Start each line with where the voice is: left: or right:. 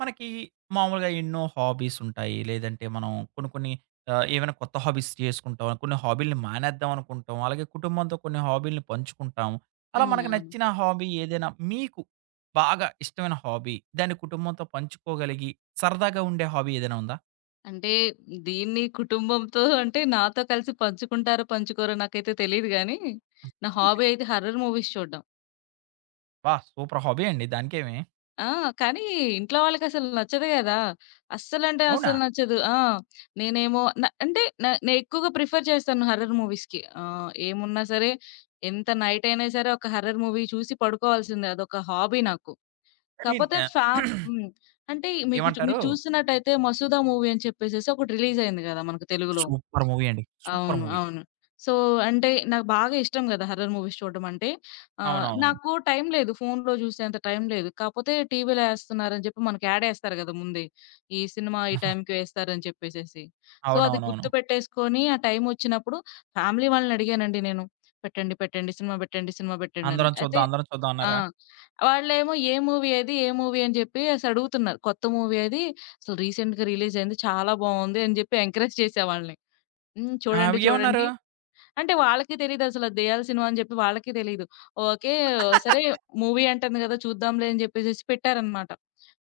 right: మనకి మామూలుగా ఎన్నో హాబీస్ ఉంటాయి. లేదంటే మనం కొన్ని కొన్ని ఏమైనా కొత్త హాబీస్ చేసుకుంటాం. కొన్ని హాబీల్ని మానేద్దాం అనుకుంటాం. అలాగే కుటుంబంతో కొన్ని హాబీల్ని పంచుకుంటాం. అలా
left: హ్మ్.
right: మనకు
left: అవును.
right: నచ్చిన హాబీ ఏదైనా మీకు బాగా ఇష్టమైన హాబీ, దాన్ని కుటుంబంతో పంచుకోగలిగి సరదాగా ఉండే హాబీ ఏదైనా ఉందా?
left: అంటే దీన్ని కుటుంబంతో అంటే నాతో కలిసి పంచుకుంటారో, పంచుకోరో నాకైతే తెలీదు గానీ, నా హాబీ అయితే హారర్ మూవీస్ చూడడం.
right: వాహ్! సూపర్ హాబీ అండి దానికేమి.
left: ఆ! కానీ ఇంట్లో వాళ్ళకసలు నచ్చదు గదా! అస్సలంటే
right: అవునా?
left: అస్సలు నచ్చదు. ఆ! నేనేమో న అంటే న నేను ఎక్కువగా ప్రిఫర్ చేస్తాను హారర్ మూవీస్‌కి. ఏమున్నా సరే, ఎంత నైట్ అయినా సరే ఒక హారర్ మూవీ చూసి పడుకోవాల్సిందే. అదొక హాబీ నాకు.
right: కానీ
left: కాపోతే
right: ఆహ్,
left: ఫ్యామ్ హ్మ్. అంటే మీకు
right: ఏమంటారు?
left: మీరు చూస్తున్నట్టయితే 'మసూదా' మూవీ అని చెప్పేసేసి ఒకటి రిలీజ్ అయింది గదా! మనకు తెలుగులో.
right: సూపర్ మూవీ అండి. సూపర్
left: అవును.
right: మూవీ.
left: అవును. సో, అంటే నాకు బాగా ఇష్టం గదా! హారర్ మూవీస్ చూడడం అంటే.
right: అవునవునవును.
left: నాకు టైం లేదు. ఫోన్‌లో చూసేంత టైం లేదు. కాపోతే టీవీలో ఏస్తున్నారని చెప్పి మనకి యాడ్ ఏస్తారు గదా! ముందే. ఈ సినిమా ఈ టైంకి వేస్తారని చెప్పేసేసి. సో, అది
right: అవునవునవును.
left: గుర్తుపెట్టేసుకొని ఆ టైం వచ్చినప్పుడు ఫ్యామిలీ వాళ్ళని అడిగానండి నేను. పెట్టండి, పెట్టండి సినిమా పెట్టండి, సినిమా పెట్టండని.
right: అందరం
left: అయితే
right: చూద్దాం, అందరం చూద్దాం
left: ఆ!
right: అన్నారా?
left: వాళ్ళేమో ఏ మూవీ ఏది? ఏ మూవీ అని చెప్పి అసడుగుతున్నారు. కొత్త మూవీ అది. అసలు రీసెంట్‌గా రిలీజ్ అయింది. చాలా బావుంది అని జెప్పి ఎంకరేజ్ చేసా వాళ్ళని. హ్మ్.
right: ఆ!
left: చూడండి, చూడండి.
right: ఏమన్నారు?
left: అంటే వాళ్ళకి తెలీదసల దెయ్యాల సినిమా అని జెప్పి వాళ్ళకి తెలీదు. ఓకే. సరే మూవీ అంటంది గదా! చూద్దాంలే అని జెప్పేసేసి పెట్టారనమాట.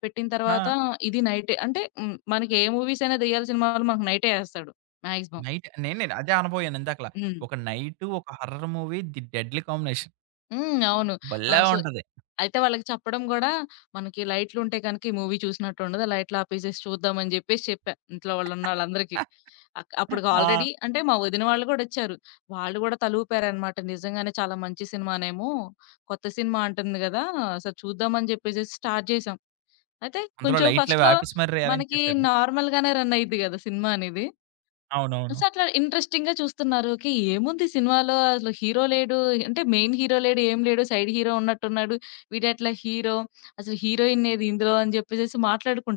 left: పెట్టిన
right: ఆ!
left: తర్వాత ఇది నైటే అంటే హ్మ్. మనకి ఏ మూవీస్ అయినా దెయ్యాల సినిమాలు మనకు నైటే యేస్తాడు మాక్సిమం.
right: నైట్ నేను నేను అదే అనబోయాను ఇందాకల.
left: హ్మ్.
right: ఒక నైటు, ఒక horror movie, the deadly combination
left: హ్మ్. అవును. ఆ!
right: భలే
left: సో
right: ఉంటది.
left: అయితే వాళ్ళకి చెప్పడం గూడా, మనకి లైట్లుంటే గనక ఈ మూవీ చూసినట్టుండదు. ఆ లైట్‌లాపేసేసి చూద్దాం అని జెప్పేసి చెప్పా. ఇంట్లో వాళ్ళున్నోళ్ళందరికీ. అప్పటికి
right: ఆ!
left: ఆల్రెడీ అంటే మా వదిన వాళ్ళు గూడొచ్చారు. వాళ్ళు గూడా తలూపారనమాట. నిజంగానే చాలా మంచి సినిమానేమో, కొత్త సినిమా అంటుంది గదా! సరే చూద్దామని జెప్పేసేసి స్టార్ట్ జేశాం. అయితే
right: అందులో
left: కొంచెం
right: లైట్లవి
left: ఫస్ట్‌లో
right: ఆపేసి మరి అరేంజ్
left: మనకి
right: చేశారు.
left: నార్మల్‌గానే రన్ అయ్యిద్ది గదా! సినిమా అనేది.
right: అవునవును.
left: సో, అట్లా ఇంట్రెస్టింగ్‌గా చూస్తున్నారు. ఓకే. ఏముంది సినిమాలో అసలు హీరో లేడు. అంటే మెయిన్ హీరో లేడు, ఏం లేడు. సైడ్ హీరో ఉన్నట్టున్నాడు. వీడెట్లా హీరో? అసలు హీరోయిన్ ఏది ఇందులో అని జెప్పేసేసి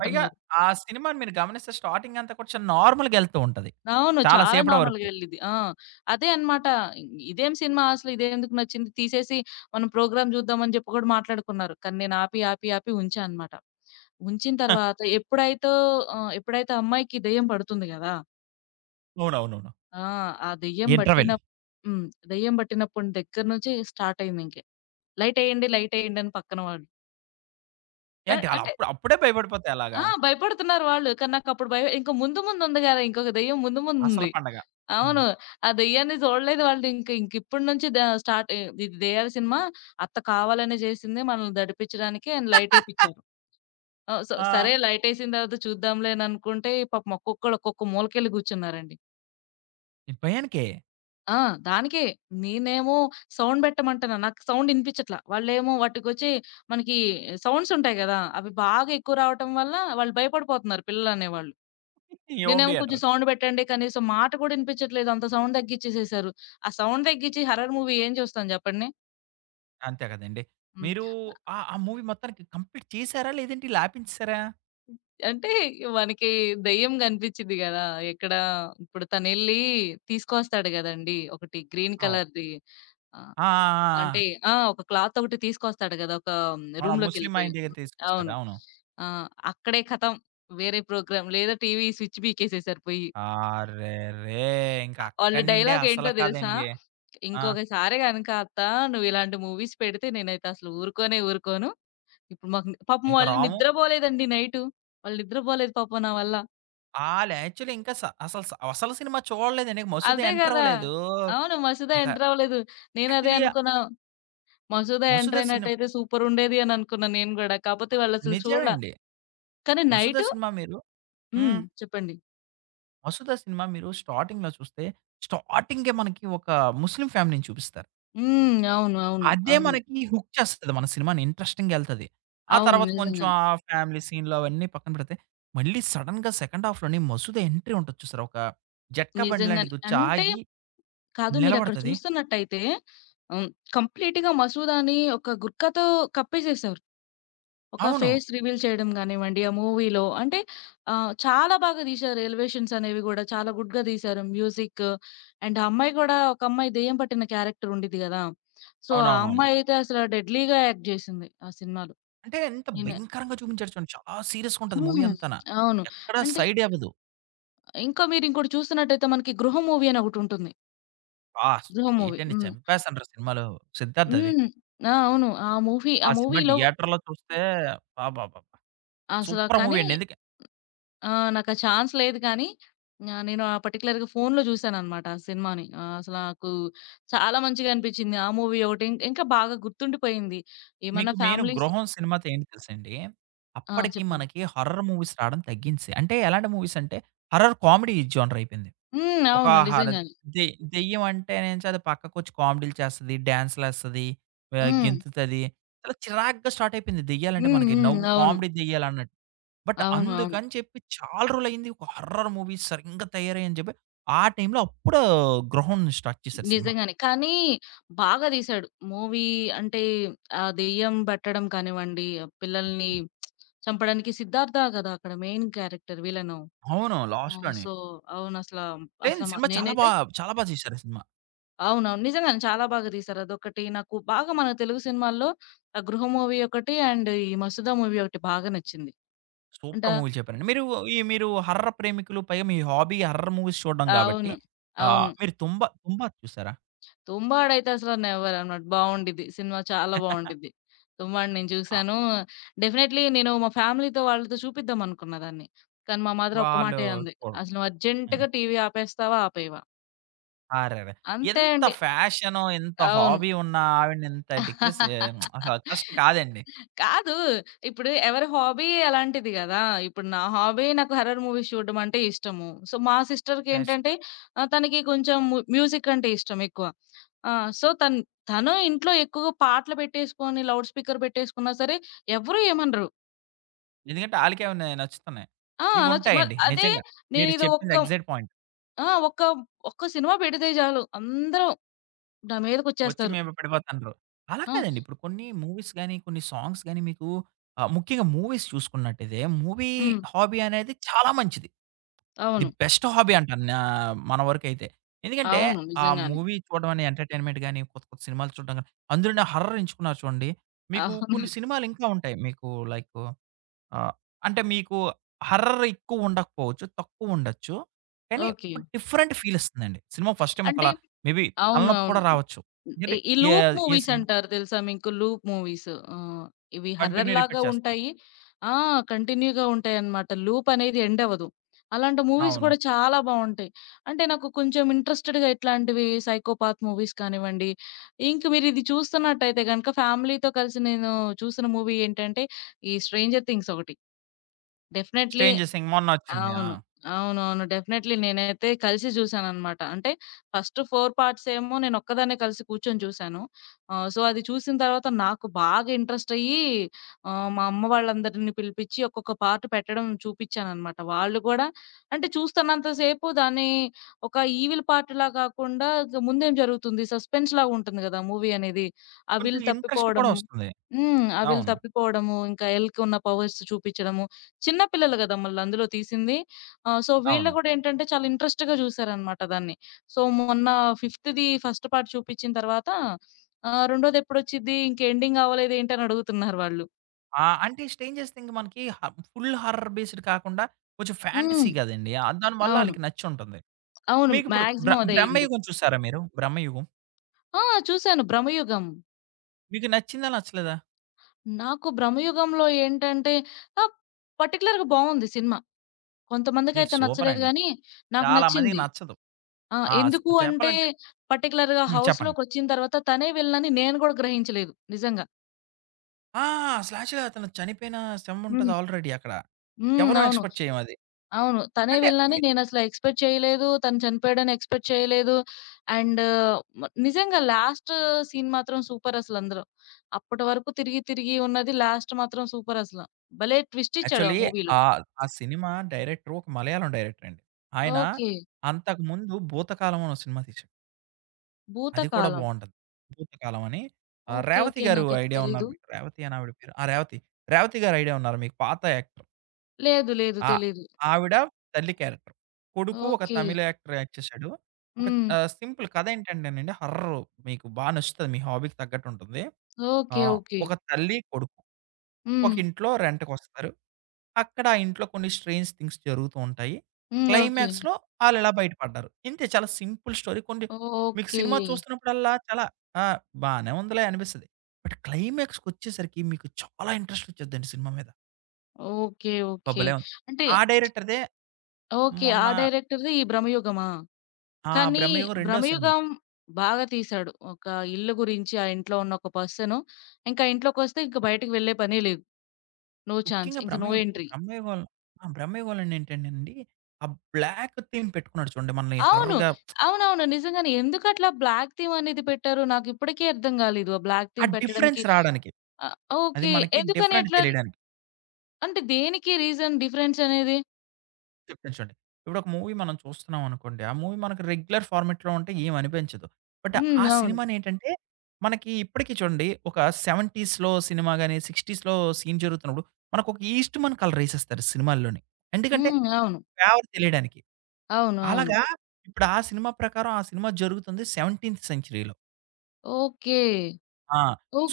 right: పైగా ఆ సినిమాని మీరు గమనిస్తే స్టార్టింగ్ అంతా కూడా చాలా నార్మల్‌గా ఎళ్తూ ఉంటది.
left: అవును.
right: చాలా
left: చాలా
right: సేపటి
left: నార్మల్‌గా
right: వరకు.
left: యెళ్ళిద్ది. ఆ! అదే అనమాట. ఇదేం సినిమా అసలు ఇదెందుకు నచ్చింది? తీసేసి మనం ప్రోగ్రామ్ జూద్దాం అని జెప్పి కూడా మాట్లాడుకున్నారు. కానీ నేను ఆపి, ఆపి, ఆపి ఉంచా అనమాట. ఉంచిన
right: హ!
left: తర్వాత ఎప్పుడైతే ఎప్పుడైతే అమ్మాయికి దెయ్యం పడుతుంది గదా!
right: అవునవునవును.
left: ఆ! ఆ దెయ్యం బట్టిన
right: ఇంటర్వెల్.
left: హ్మ్. దెయ్యం బట్టినప్పుడు దగ్గర నుంచి స్టార్ట్ అయిందింకే. లైటేయండి, లైటేయండి అని పక్కన వాళ్ళు.
right: ఏంటి ఆళ్ళు
left: అంటే
right: అప్పుడే భయపడిపోతే ఎలాగా?
left: ఆ! భయపడుతున్నారు వాళ్ళు. కానీ నాకప్పుడు భయం ఇంక ముందు ముందుంది గదా! ఇంకొక దెయ్యం ముందు
right: అసల
left: ముందుంది.
right: పండగ. హ్మ్.
left: అవును. ఆ దెయ్యాన్ని చూడలేదు వాళ్ళు ఇంక. ఇంకిప్పటి నుంచి ద స్టార్ట్ ఇది దెయ్యాల సినిమా అత్త కావాలనే చేసింది మనల్ని దడిపించడానికి అండ్ లైటేపిచ్చారు. ఆ!
right: ఆ!
left: సరే లైటేసిన తర్వాత చూద్దాంలే అని అనుకుంటే పాపం ఒక్కొక్కళ్ళు ఒక్కొక్క మూలకెళ్ళి కూర్చున్నారండి.
right: ఈ భయానికే.
left: ఆ! దానికే. నేనేమో సౌండ్ పెట్టమంటున్నా. నాకు సౌండ్ ఇనిపిచ్చట్లా. వాళ్ళేమో వాటికొచ్చి మనకి సౌండ్స్ ఉంటాయి గదా! అవి బాగా ఎక్కువ రావటం వల్ల వాళ్ళు భయపడిపోతున్నారు పిల్లలనేవాళ్ళు.
right: ఈ హోమ్
left: నేనేమో కొంచెం
right: థియేటర్.
left: సౌండ్ పెట్టండి. కనీసం మాట కూడా ఇనిపిచ్చట్లేదు. అంత సౌండ్ తగ్గిచ్చేసేశారు. ఆ సౌండ్ తగ్గిచ్చి హర్రర్ మూవీ ఏం చూస్తాను జెప్పండి.
right: అంతే కదండీ.
left: హ్మ్.
right: మీరు ఆ ఆ మూవీ మొత్తానికి కంప్లీట్ చేసారా? లేదంటే ఇలా ఆపించేసారా?
left: అంటే మనకి దెయ్యం గనిపిచ్చిద్ది గదా! ఎక్కడ ఇప్పుడు తనెళ్ళి తీసుకొస్తాడు గదండీ! ఒకటి గ్రీన్
right: అవును.
left: కలర్‌ది. ఆ!
right: ఆ! ఆ! ఆ!
left: అంటే
right: ఆ!
left: ఆ! ఒక క్లాత్ ఒకటి తీసుకొస్తాడు గదా! ఒక
right: అవును. ఆ ముస్లిం ఆయన
left: రూమ్‌లోకెళ్ళిపోయి.
right: దగ్గర
left: హ్మ్.
right: తీసుకొస్తాడు.
left: అవును.
right: అవును.
left: ఆ! అక్కడే ఖతం. వేరే ప్రోగ్రామ్ లేదా టీవీ స్విచ్ పీకేసేసారు పోయి.
right: అరెరే! ఇంక
left: వాళ్ళు
right: అక్కడి నుండే
left: డైలాగ్
right: అసల
left: ఏంటో దెలుసా?
right: కదండీ. ఆ!
left: "ఇంకొకసారి గనక అత్త నువ్విలాంటి మూవీస్ పెడితే నేనైతే అసలు ఊరుకోనే ఊరుకోను. ఇప్పుడు మాకు" పాపం
right: ఇంక
left: వాళ్ళు
right: రాము
left: నిద్రబోలేదండి నైటు. వాళ్ళు నిద్రబోలేదు పాపం నా వల్ల.
right: ఆళ్ళు యాక్చువల్లీ ఇంకా స అసలు స అసలు సినిమా చూడలేదండి. ఇక 'మసూద'
left: అదే
right: ఎంటర్
left: గదా!
right: అవ్వలేదు.
left: అవును. 'మసూద'
right: ఇక
left: ఎంటర్ అవ్వలేదు. నేనదే
right: యాక్చువల్లీ
left: అనుకున్నా. 'మసూద' ఎంటర్
right: 'మసూద' సినిమా
left: అయినట్టయితే సూపరుండేది అని అనుకున్నా నేను గూడా. కాపోతే వాళ్ళసలు చూడల.
right: నిజమండి.
left: కానీ
right: 'మసూద'
left: నైటు
right: సినిమా మీరు
left: హ్మ్.
right: హ్మ్.
left: చెప్పండి.
right: 'మసూద' సినిమా మీరు స్టార్టింగ్‌లో చూస్తే స్టార్టింగే మనకి ఒక ముస్లిం ఫ్యామిలీ‌ని చూపిస్తారు.
left: హ్మ్. అవును. అవును.
right: అదే
left: అవును.
right: మనకి హుక్ చేస్తది. మన సినిమాని ఇంట్రెస్టింగ్‌గెళ్తది. ఆ
left: అవును.
right: తర్వాత కొంచెం
left: నిజంగానే.
right: ఆ ఫ్యామిలీ సీన్‌లు అవన్నీ పక్కన పెడితే, మళ్ళీ సడెన్‌గా సెకండ్ హాఫ్‌లోని 'మసూద' ఎంట్రీ ఉంటది చూసారా? ఒక జట్కా బండి
left: నిజంగానే.
right: లాంటిదొచ్చి
left: అంటే
right: ఆగి
left: కాదు మీరక్కడ
right: నిలబడతది.
left: చూస్తున్నట్టయితే హ్మ్. కంప్లీట్‌గా మసూదాని ఒక గుర్కతో కప్పేసేసారు. ఒక
right: అవును.
left: ఫేస్ రివీల్ చేయడం గానివ్వండి, ఆ మూవీలో అంటే చాలా బాగా తీశారు. ఎలివేషన్స్ అనేవి గూడా చాలా గుడ్‌గా తీశారు. మ్యూజిక్ అండ్ ఆ అమ్మాయి గూడా ఒక అమ్మాయి దెయ్యం పట్టిన క్యారెక్టర్ ఉండిద్ది గదా! సో, ఆ
right: అవునవునవును.
left: అమ్మాయి అయితే అసల డెడ్లీగా యాక్ట్ జేసింది ఆ సినిమాలో.
right: అంటే ఎంత
left: ఈమె
right: భయంకరంగా చూపించారు చూడండి. చాలా సీరియస్‌గా ఉంటది మూవీ
left: హ్మ్.
right: అంతాన.
left: అవును.
right: ఎక్కడ
left: అంటే
right: సైడ్ అవ్వదు.
left: ఇంకా మీరింకోటి చూస్తున్నట్టయితే మనకి 'గృహ' మూవీ అని ఒకటుంటుంది.
right: ఆ!
left: 'గృహ' మూవీ.
right: ఏటండి
left: హ్మ్.
right: చంపేస్తన్రు సినిమాలో 'సిద్ధార్థ్' అది.
left: హ్మ్. ఆ! అవును. ఆ మూవీ ఆ
right: ఆ సినిమా
left: మూవీలో
right: థియేటర్‌లో చూస్తే అబ్బబ్బబ్బా!
left: అసల
right: సూపర్ మూవీ
left: కానీ
right: అండి. ఎందుకంటే
left: నాకా ఛాన్స్ లేదు కానీ నేను ఆ పర్టిక్యులర్‌గా ఫోన్‌లో చూసాననమాట ఆ సినిమాని. అసలు నాకు చాలా మంచిగా అనిపిచ్చింది. ఆ మూవీ ఒకటి. ఇంకా బాగా గుర్తుండిపోయింది. ఏమన్నా
right: మీకు మెయిన్
left: ఫ్యామిలీస్
right: 'గృహం' సినిమాతో ఏంటి తెలుసండి,
left: ఆ!
right: అప్పటికి
left: చెప్పండి.
right: మనకి హారర్ మూవీస్ రావడం తగ్గించేసాయి. అంటే ఎలాంటి మూవీస్ అంటే, హారర్ కామెడీ జోనర్ అయిపోయింది.
left: హ్మ్.
right: ఒక
left: అవును.
right: హర
left: నిజంగానే.
right: దె దెయ్యం అంటే నుంచి అది పక్కకొచ్చి కామెడీలు చేస్తది, డాన్స్‌లేస్తది,
left: హ్మ్.
right: గెంతుతది. చాలా చిరాకుగా స్టార్ట్ అయిపోయింది దెయ్యాలంటే
left: హ్మ్.
right: మనకి.
left: హ్మ్.
right: నవ్వు
left: అవును.
right: కామెడీ దెయ్యాలన్నట్టు. బట్
left: అవును. అవును.
right: అందుకని చెప్పి చాలా రోజులయింది ఒక హారర్ మూవీస్ సరింగా తయారయ్యని చెప్పి, ఆ టైంలో అప్పుడు 'గృహం' స్టార్ట్ చేశారు సినిమా.
left: నిజంగానే. కానీ బాగా తీశాడు. మూవీ అంటే ఆ దెయ్యం పెట్టడం కానివ్వండి, ఆ పిల్లల్ని చంపడానికి సిద్ధార్థ కదా! అక్కడ మెయిన్ క్యారెక్టర్ విలను.
right: అవును.
left: ఆ!
right: లాస్ట్‌లోనే.
left: సో, అవును. అసల, అసల
right: లేదండి సినిమా చాలా బా
left: నేనైతే
right: చాలా బా చేశారు సినిమా.
left: అవునవును. నిజంగానే చాలా బాగా తీశారు. అదొకటి నాకు బాగా మన తెలుగు సినిమాల్లో ఆ 'గృహ' మూవీ ఒకటి అండ్ ఈ 'మసూద' మూవీ ఒకటి బాగా నచ్చింది. అంట
right: సూపర్ మూవీలు చెప్పారండి. మీరు మీరు హర్రర్ ప్రేమికులు పైగా మీ హాబీ హర్రర్ మూవీస్ చూడడం గాబట్టి
left: అవును. అవును.
right: మీరు 'తుంబ' చూసారా?
left: తుంబాడయితే అసలు నెవరనమాట. బావుండిద్ది. సినిమా చాలా బావుండిద్ది. 'తుంబాడు' నేను
right: ఆ!
left: చూసాను. డెఫినైట్‌లీ నేను మా ఫ్యామిలీతో వాళ్ళతో చూపిద్దాం అనుకున్న దాన్ని. కానీ మా మదర్ ఒక్క
right: వాళ్ళు
left: మాటే అంది.
right: చూడరు.
left: "అసలు నువ్వు
right: హ్మ్.
left: అర్జెంట్‌గా టీవీ ఆపేస్తావా? ఆపేయవా?"
right: అరెరే!
left: అంతే
right: ఎంత
left: అండి.
right: ఫ్యాషను, ఎంత
left: అవును.
right: హాబీ ఉన్న ఆవిడని ఇంత డిక్రిస్ అసలు కష్టం కాదండి.
left: కాదు. ఇప్పుడు ఎవరి హాబీ అలాంటిది గదా! ఇప్పుడు నా హాబీ నాకు హారర్ మూవీస్ చూడడం అంటే ఇష్టము. సో, మా
right: నెక్స్ట్
left: సిస్టర్‌కేంటంటే తనకి కొంచెం మ్యూజిక్ అంటే ఇష్టం ఎక్కువ. ఆ! సో, తను ఇంట్లో ఎక్కువగా పాటలు పెట్టేసుకొని లౌడ్ స్పీకర్ పెట్టేసుకున్నా సరే ఎవరు ఏమనరు.
right: ఎందుకంటే ఆళ్ళకి అవి నచ్చుతున్నాయి.
left: ఆ! అనొచ్చు. మరి
right: ఇవుంటాయండి
left: అదే
right: నిజంగా. మీరు
left: నేనిది ఒక్క
right: చెప్పింది ఎగ్జాక్ట్ పాయింట్.
left: ఆ! ఒక్క ఒక్క సినిమా పెడితే చాలు అందరూ నా
right: వచ్చి
left: మీదకొచ్చేస్తారు.
right: మేము పడిపోతండ్రు. అలా
left: ఆ!
right: కాదండి. ఇప్పుడు కొన్ని మూవీస్ గాని, కొన్ని సాంగ్స్ గాని మీకు ముఖ్యంగా మూవీస్ చూసుకున్నట్టయితే మూవీ
left: హ్మ్.
right: హాబీ అనేది చాలా మంచిది. ది
left: అవును.
right: బెస్ట్ హాబీ అంటాను నా మన వరకైతే. ఎందుకంటే
left: అవును.
right: ఆ
left: నిజంగానే.
right: మూవీ చూడడం అనే ఎంటర్‌టైన్‌మెంట్ గాని, కొత్త కొత్త సినిమాలు చూడడం గాని అందులోనే హర్రర్ ఎంచుకున్నారు చూడండి. మీకు
left: అవును.
right: కొన్ని సినిమాలు ఇంకా ఉంటాయి. మీకు లైకు ఆ! అంటే మీకు హర్రర్ ఎక్కువుండకపోవచ్చు. తక్కువుండొచ్చు. కానీ
left: ఓకే.
right: ఒక డిఫరెంట్ ఫీలిస్తుందండి. సినిమా ఫస్ట్ టైమ్
left: అంటే
right: ఒకలా మేబీ
left: అవును.
right: తలనొప్పి
left: అవును.
right: కూడా రావచ్చు.
left: ఈ
right: ఎందుకంటే
left: ఈ
right: ఏ
left: లూప్
right: ఏ
left: మూవీస్
right: సినిమా
left: అంటారు తెలుసా మీకు? Loop movies. ఆహ్, ఇవి హర్రర్
right: కంటిన్యూ
left: లాగా
right: రిపీట్ చేస్తాం.
left: ఉంటాయి. ఆ! కంటిన్యూగా ఉంటాయన్నమాట. లూప్ అనేది ఎండ్ అవ్వదు. అలాంటి మూవీస్
right: అవును.
left: కూడా చాలా బావుంటాయి. అంటే నాకు కొంచెం ఇంట్రెస్టెడ్‌గా ఇట్లాంటివి సైకోపాత్ మూవీస్ కానివ్వండి, ఇంక మీరిది చూస్తున్నట్టయితే గనక ఫ్యామిలీతో కలిసి నేను చూసిన మూవీ ఏంటంటే, ఈ 'స్ట్రేంజర్ థింగ్స్' ఒకటి. డెఫినైట్‌లీ
right: 'స్ట్రేంజర్ థింగ్' మొన్నొచ్చింది. ఆ!
left: అవును. అవునవును. డెఫినైట్‌లీ నేనైతే కలిసి జూసాననమాట. అంటే ఫస్ట్ 4 పార్ట్స్ ఏమో నేనొక్కదాన్నే కలిసి కూర్చొని చూసాను. సో, అది చూసిన తర్వాత నాకు బాగా ఇంట్రెస్ట్ అయ్యి మా అమ్మ వాళ్ళందరిని పిలిపిచ్చి ఒక్కొక్క పార్ట్ పెట్టడం చూపిచ్చాననమాట. వాళ్ళు గూడా అంటే చూస్తున్నంత సేపు దాన్ని ఒక ఈవిల్ పార్ట్‌లా కాకుండా ఇక ముందేం జరుగుతుంది సస్పెన్స్‌లాగా ఉంటుంది గదా! మూవీ అనేది. ఆ
right: కొంచెం
left: విల్
right: ఇంట్రెస్ట్ కూడా
left: తప్పిపోవడం
right: వస్తుంది.
left: హ్మ్. ఆ విల్
right: అవును.
left: తప్పిపోవడము, ఇంకా ఎల్‌కున్న పవర్స్ చూపిచ్చడము, చిన్న పిల్లలు గదా! మళ్ళా అందులో తీసింది. సో, వీళ్ళు
right: అవును.
left: గూడా ఏంటంటే చాలా ఇంట్రెస్ట్‌గా జూసారనమాట దాన్ని. సో, మొన్న ఫిఫ్త్‌ది ఫస్ట్ పార్ట్ చూపిచ్చిన తర్వాత రెండోది ఎప్పుడొచ్చిద్ది? ఇంక ఎండింగ్ అవ్వలేదు ఏంటి అని అడుగుతున్నారు వాళ్ళు.
right: ఆ! అంటే 'స్ట్రేంజర్ థింగ్' మనకి హ ఫుల్ హర్రర్ బేస్డ్ కాకుండా కొంచెం
left: హ్మ్.
right: ఫ్యాంటసీ గదండీ! దానివల్ల
left: అవును.
right: ఆళ్ళకి నచ్చుంటుంది.
left: అవును.
right: మీకిప్పుడు
left: మాక్సిమం అదే అయ్యుండిద్ది.
right: 'బ్రహ్మయుగం' చూసారా మీరు? 'బ్రహ్మయుగం'?
left: ఆ! చూసాను 'బ్రహ్మయుగం.'
right: మీకు నచ్చిందా? నచ్చలేదా?
left: నాకు 'బ్రహ్మయుగంలో' ఏంటంటే ఆహ్, పర్టిక్యులర్‌గా బావుంది సినిమా.
right: మీరు
left: కొంతమందికైతే నచ్చలేదు
right: సూపరండి.
left: గానీ నాకు
right: చాలా మందికి
left: నచ్చింది.
right: నచ్చదు.
left: ఆ!
right: ఆ! అస్
left: ఎందుకు అంటే
right: చెప్పాలంటే
left: పర్టిక్యులర్‌గా
right: హ్మ్. చెప్పండి.
left: హౌస్‌లోకొచ్చిన తర్వాత తనే విలనని నేను గూడా గ్రహించలేదు నిజంగా.
right: ఆ! అసలు యాక్చువల్‌గా అతను చనిపోయిన శవం ఉంటది
left: హ్మ్.
right: ఆల్రెడీ అక్కడ.
left: హ్మ్.
right: ఎవరు
left: అవును.
right: ఎక్స్‌పెక్ట్ చేయం అది.
left: అవును. తనే
right: అంటే
left: విలనని
right: మి
left: నేనసల ఎక్స్‌పెక్ట్ చేయలేదు. తను చనిపోయాడని ఎక్స్‌పెక్ట్ చేయలేదు. అండ్ నిజంగా లాస్ట్ సీన్ మాత్రం సూపరసల అందులో. అప్పటి వరకు తిరిగి తిరిగి ఉన్నది లాస్ట్ మాత్రం సూపరసల. భలే ట్విస్ట్ ఇచ్చాడు ఆ
right: యాక్చువల్లీ
left: మూవీలో.
right: ఆ సినిమా డైరెక్టర్ ఒక మలయాళం డైరెక్టర్ అండి. ఆయన
left: ఓకే.
right: అంతకుముందు 'భూతకాలం' అని ఒక సినిమా తీశాడు. అది కూడా
left: భూతకాలం.
right: బావుంటది. 'భూతకాలం' అని
left: ఓకే. ఓకే.
right: 'రేవతి' గారు
left: నాకైతే
right: ఐడియా ఉన్నారా
left: తెలీదు.
right: మీకు? 'రేవతి' అని ఆవిడ పేరు. ఆ! 'రేవతి.' 'రేవతి' గారు ఐడియా ఉన్నారా మీకు? పాత యాక్టర్.
left: లేదు. లేదు.
right: ఆ!
left: తెలీదు.
right: ఆవిడ తల్లి క్యారెక్టర్. కొడుకు ఒక
left: ఓకే.
right: తమిళ్ యాక్టర్ యాక్ట్ చేశాడు. ఒక
left: హ్మ్.
right: సింపుల్ కథేంటంటేనండి హర్రర్ మీకు బా నచ్చుతది. మీ హాబీకి తగ్గట్టుంటుంది.
left: ఓకే.
right: ఆహ్,
left: ఓకే.
right: ఒక తల్లి, కొడుకు ఒక
left: హ్మ్.
right: ఇంట్లో రెంట్‌కొస్తారు. అక్కడ ఆ ఇంట్లో కొన్ని స్ట్రేంజ్ థింగ్స్ జరుగుతూ ఉంటాయి.
left: హ్మ్. ఓకే.
right: క్లైమాక్స్‌లో ఆళ్ళిలా బయటపడ్డారు. ఇంతే చాలా సింపుల్ స్టోరీ. కొన్ని మీకు
left: ఓకే.
right: సినిమా చూస్తున్నప్పుడల్లా చాలా ఆ! బానే ఉందిలే అనిపిస్తది. బట్ క్లైమాక్స్‌కొచ్చేసరికి మీకు చాలా ఇంట్రెస్ట్ వచ్చేద్దండి సినిమా మీద.
left: ఓకే.
right: అబ్బా!
left: ఓకే.
right: భలే ఉంది.
left: అంటే
right: ఆ డైరెక్టర్‌దే
left: ఓకే. ఆ
right: మొన్న
left: డైరెక్టర్‌ది ఈ 'భ్రమయుగమా'?
right: ఆ!
left: కానీ
right: 'బ్రహ్మయుగం' రెండో సినిమా.
left: 'భ్రమయుగం' బాగా తీశాడు. ఒక ఇల్లు గురించి ఆ ఇంట్లో ఉన్న ఒక పర్సను ఇంకా ఇంట్లోకొస్తే ఇంక బయటికి వెళ్ళే పనే లేదు. No chance.
right: ముఖ్యంగా
left: ఇంక నో
right: 'బ్రహ్మయుగం'
left: ఎంట్రీ.
right: 'బ్రహ్మయుగంలో' ఆ! 'బ్రహ్మయుగంలోనే' ఏంటంటేనండి, ఆ బ్లాక్ థీమ్ పెట్టుకున్నాడు చూడండి. మనల్ని
left: అవును.
right: హర్రగా
left: అవునవును. నిజంగానే. ఎందుకట్లా బ్లాక్ థీమ్ అనేది పెట్టారు? నాకిప్పటికీ అర్థం కాలేదు. ఆ బ్లాక్
right: ఆ
left: థీమ్
right: డిఫరెన్స్
left: పెట్టడానికి
right: రాడానికి.
left: ఆహ్,
right: అది
left: ఓకే.
right: మనకి
left: ఎందుకని
right: డిఫరెంట్
left: అట్లా?
right: తెలియడానికి.
left: అంటే దేనికి రీజన్ డిఫరెన్స్ అనేది?
right: చెప్తాను చూడండి. ఇప్పుడు ఒక మూవీ మనం చూస్తున్నాం అనుకోండి. ఆ మూవీ మనకి రెగ్యులర్ ఫార్మాట్‌లో ఉంటే ఏమి అనిపించదు. బట్
left: హ్మ్.
right: ఆ
left: అవును.
right: సినిమానేంటంటే, మనకి ఇప్పటికి చూడండి ఒక 70స్‌లో సినిమా గాని, 60స్‌లో సీన్ జరుగుతున్నప్పుడు మనకొక ఈస్ట్ మన్ కలర్ ఏసేస్తారు సినిమాల్లోని. ఎందుకంటే
left: హ్మ్. అవును.
right: ఫేవర్ తెలియడానికి.
left: అవును. అవును.
right: అలాగా ఇప్పుడు ఆ సినిమా ప్రకారం ఆ సినిమా జరుగుతుంది 17థ్ సెంచరీలో.
left: ఓకే.
right: ఆ!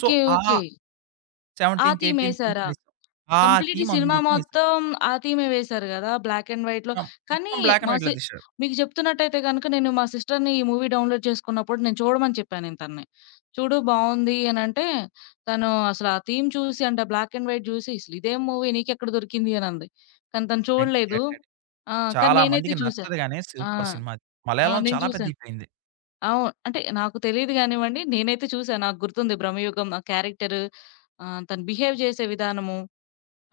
right: సో, ఆ
left: ఓకే. ఆ
right: 17థ్, 18థ్
left: థీమేసారా?
right: సెంచరీస్ ఆ
left: కంప్లీట్ ఈ
right: థీమ్
left: సినిమా
right: అందుకని ఎసారు.
left: మొత్తం ఆ థీమే వేశారు గదా! బ్లాక్ అండ్ వైట్‌లో.
right: ఆ!
left: కానీ
right: మొత్తం బ్లాక్ అండ్
left: మా సి
right: వైట్‌లో తీశాడు.
left: మీకు చెప్తున్నట్టయితే గనుక నేను మా సిస్టర్‌ని ఈ మూవీ డౌన్‌లోడ్ చేసుకున్నప్పుడు నేను చూడమని చెప్పా నేను తనని. చూడు బావుంది అనంటే, తను అసలు ఆ థీమ్ చూసి అంటే బ్లాక్ అండ్ వైట్ జూసి "అసలు ఇదేం మూవీ నీకెక్కడ దొరికింది" అనంది. కానీ తను చూడలేదు.
right: ఎగ్జాక్ట్ అండి.
left: ఆ! కానీ
right: చాలా
left: నేనైతే
right: మందికి
left: చూసా.
right: నచ్చదు గాని
left: ఆ!
right: సూపర్ సినిమా అది.
left: ఆ!
right: మలయాళం
left: నేను
right: చాలా పెద్ద
left: చూసా.
right: హిట్ అయింది.
left: అవును. అంటే నాకు తెలీదు గానివ్వండి. నేనైతే చూసా. నాకు గుర్తుంది 'బ్రహ్మయుగం' ఆ క్యారెక్టర్ తను బిహేవ్ చేసే విధానము.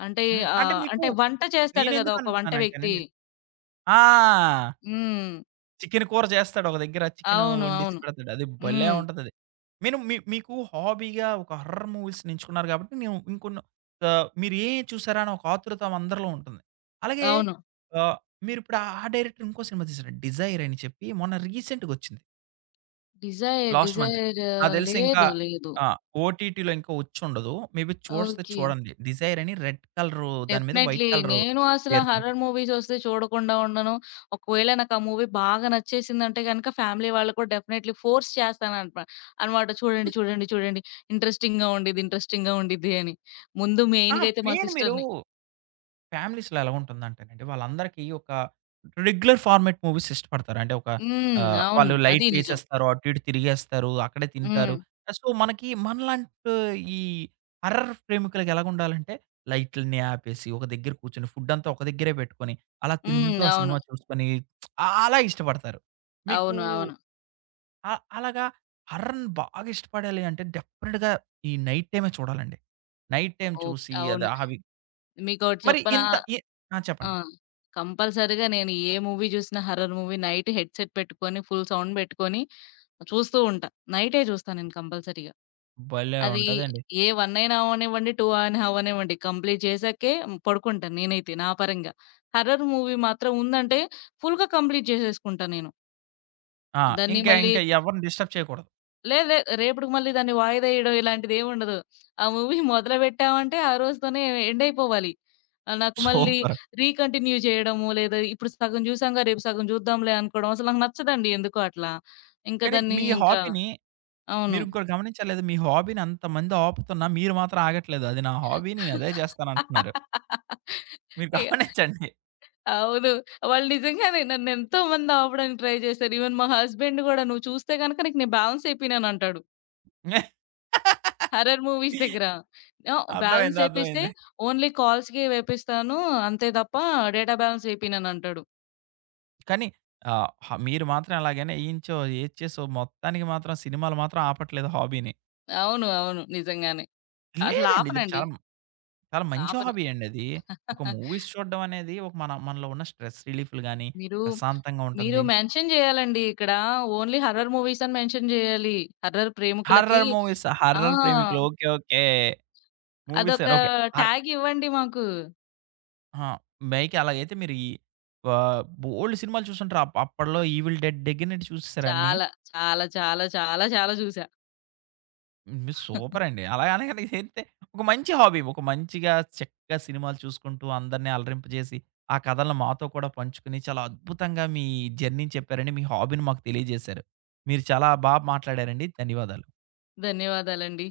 left: అంటే
right: హ్మ్. అంటే మీకు
left: అంటే వంట చేస్తాడు గదా!
right: నేనెందుకు
left: ఒక వంట వ్యక్తి.
right: అంటున్నానంటేనండి ఆ!
left: హ్మ్.
right: చికెన్ కూర చేస్తాడు ఒక దగ్గర. చికెను
left: అవును.
right: వండిచ్చి
left: అవును.
right: పెడతాడు. అది భలే
left: హ్మ్.
right: ఉంటదది. మీను మీ మీకు హాబీగా ఒక హారర్ మూవీస్‌ని ఎంచుకున్నారు కాబట్టి, నేను ఇంకొన్ని మీరు ఏ చూసారా అని ఒక ఆతృత అందరిలో ఉంటుంది. అలాగే
left: అవును.
right: ఆహ్, మీరిప్పుడు ఆ డైరెక్టర్ ఇంకో సినిమా తీశారు 'డిజైర్' అని చెప్పి మొన్న రీసెంట్‌గొచ్చింది.
left: 'డిజైర్'
right: లాస్ట్ మంతే.
left: 'డిజైర్'
right: నాకు తెలిసి ఇంకా
left: లేదు. లేదు.
right: ఆ! ఓటీటీలో ఇంకా వచ్చుండదు. మే బీ చూస్తే
left: ఓకే.
right: చూడండి. 'డిజైర్' అని రెడ్ కలరు దాని మీద వైట్
left: డెఫినైట్‌లీ.
right: కలరు
left: నేను అసల
right: పేరుతో.
left: హారర్ మూవీస్ వస్తే చూడకుండా ఉండను. ఒకవేళ నాకు ఆ మూవీ బాగా నచ్చేసిందంటే గనక ఫ్యామిలీ వాళ్ళకి కూడా డెఫినైట్‌లీ ఫోర్స్ చేస్తాననమా అనమాట. అనమాట చూడండి, చూడండి, చూడండి ఇంట్రెస్టింగ్‌గా ఉండిద్ది, ఇంట్రెస్టింగ్‌గా ఉండిద్ది అని. ముందు
right: ఆ!
left: మెయిన్‌గా అయితే మా
right: మెయిన్ మీరు
left: సిస్టర్‌ని.
right: ఫ్యామిలీస్‌లో ఎలా ఉంటుందంటేనండి, వాళ్ళందరికీ ఒక రెగ్యులర్ ఫార్మాట్ మూవీస్ ఇష్టపడతారు. అంటే ఒక
left: హ్మ్. అవును.
right: వాళ్ళు
left: అది
right: లైట్లు
left: నిజం.
right: ఎసేస్తారు. అటు ఇటు తిరిగేస్తారు. అక్కడే
left: హ్మ్.
right: తింటారు. సో, మనకి మనలాంటి ఈ హర్రర్ ప్రేమికులకి ఎలాగుండాలంటే, లైట్లన్నీ ఆపేసి, ఒక దగ్గర కూర్చొని, ఫుడ్డంతా ఒక దగ్గరే పెట్టుకొని, అలా
left: హ్మ్.
right: తింటూ ఆ
left: అవును.
right: సినిమా చూసుకొని అలా ఇష్టపడతారు. మీకు
left: అవును. అవును.
right: అ అలాగా హర్రర్‌ని బాగా ఇష్టపడాలి అంటే డెఫినిట్‌గా ఈ నైట్ టైమే చూడాలండి. Night time
left: okay.
right: చూసి అది
left: అవును.
right: అవి
left: మీకోటి
right: మరి
left: చెప్పనా?
right: ఇంత ఎ ఆ!
left: ఆ!
right: చెప్పండి.
left: కంపల్సరీగా నేను ఏ మూవీ చూసినా హారర్ మూవీ నైట్ హెడ్‌సెట్ పెట్టుకొని, ఫుల్ సౌండ్ పెట్టుకొని చూస్తూ ఉంటా. నైటే చూస్తా నేను కంపల్సరీగా.
right: భలే
left: అది
right: ఉంటదండి.
left: ఏ 1 అయినా అవ్వనివ్వండి, 2 అని అవ్వనివ్వండి. కంప్లీట్ చేశాకే పడుకుంటాను నేనైతే నా పరంగా. హర్రర్ మూవీ మాత్రం ఉందంటే ఫుల్‌గా కంప్లీట్ చేసేసుకుంటా నేను.
right: ఆ!
left: దాన్ని
right: ఇంకా
left: మళ్ళీ
right: ఇంకా ఎవరిని డిస్టర్బ్ చేయకూడదు.
left: లేదు లేదు రేపటికి మళ్ళీ దాన్ని వాయిదా వేయడం ఇలాంటిదేముండదు. ఆ మూవీ మొదలుపెట్టామంటే ఆ రోజుతోనే ఎండ్ అయిపోవాలి. నాకు మళ్ళీ
right: సూపర్.
left: రీకంటిన్యూ చేయడము లేదా ఇప్పుడు సగం చూసాంగా రేపు సగం చూద్దాంలే అనుకోవడం అసలు నాకు నచ్చదండి ఎందుకో అట్లా. ఇంకా
right: కానీ
left: దాన్ని
right: మీ
left: ఇంకా
right: హాబీని
left: అవును.
right: మీరింకోటి గమనించారా లేదా? మీ హాబీని అంతమంది ఆపుతున్నా మీరు మాత్రం ఆగట్లేదు. అది నా హాబీ నేను అదే చేస్తానంటున్నారు. మీరు గమనించండి.
left: అవును. వాళ్ళు నిజంగానే నన్నెంతో మంది ఆపడానికి ట్రై చేశారు. ఈవెన్ మా హస్బెండ్ గూడా "నువ్వు చూస్తే గనక నీకు నేను బ్యాలెన్స్ ఏపినానంటాడు." హారర్ మూవీస్ దగ్గర. బ్యాలెన్స్
right: అర్థమైంది.
left: ఏపిస్తే
right: అర్థమైంది.
left: ఓన్లీ కాల్స్‌కే వేపిస్తాను. అంతే తప్ప డేటా బ్యాలెన్స్ ఏపిననంటాడు.
right: కానీ హ మీరు మాత్రం ఎలాగైనా ఏయించో, ఏది చేసో మొత్తానికి మాత్రం సినిమాలు మాత్రం ఆపట్లేదు హాబీని.
left: అవును. అవును. నిజంగానే. అసలు
right: లేదండి. ఇది
left: ఆపనండి.
right: చాలా చాలా మంచి
left: ఆపను.
right: హాబీ అండి అది. ఒక మూవీస్ చూడడం అనేది ఒక మనలో ఉన్న స్ట్రెస్ రిలీఫ్‌లు గాని,
left: మీరు,
right: ప్రశాంతంగా
left: మీరు
right: ఉంటుంది.
left: మెన్షన్ చేయాలండి ఇక్కడ. ఓన్లీ హారర్ మూవీస్ అని మెన్షన్ చేయాలి. హారర్ ప్రేమికులకి
right: హారర్ మూవీసా?
left: ఆ!
right: హారర్ ప్రేమికులు. ఓకే. ఓకే. మూవీస్
left: అదొక
right: ఓకే. హర్
left: ట్యాగ్ ఇవ్వండి మాకు.
right: ఆ! మైకి అలాగైతే మీరు ఈ బోలెడు సినిమాలు చూసుంటారు. అప్పట్లో 'ఈవిల్ డెడ్' దగ్గర నుండి చూసేసారా అన్ని?
left: చాలా. చాలా, చాలా, చాలా, చాలా చూసా.
right: మీరు సూపర్ అండి. అలా అనగానే ఏంటే ఒక మంచి హాబీ. ఒక మంచిగా చక్కగా సినిమాలు చూసుకుంటూ అందరిని అలరింపజేసి, ఆ కథలను మాతో కూడా పంచుకొని చాలా అద్భుతంగా మీ జర్నీని చెప్పారండి. మీ హాబీని మాకు తెలియజేశారు. మీరు చాలా బా మాట్లాడారండి. ధన్యవాదాలు.
left: ధన్యవాదాలండి.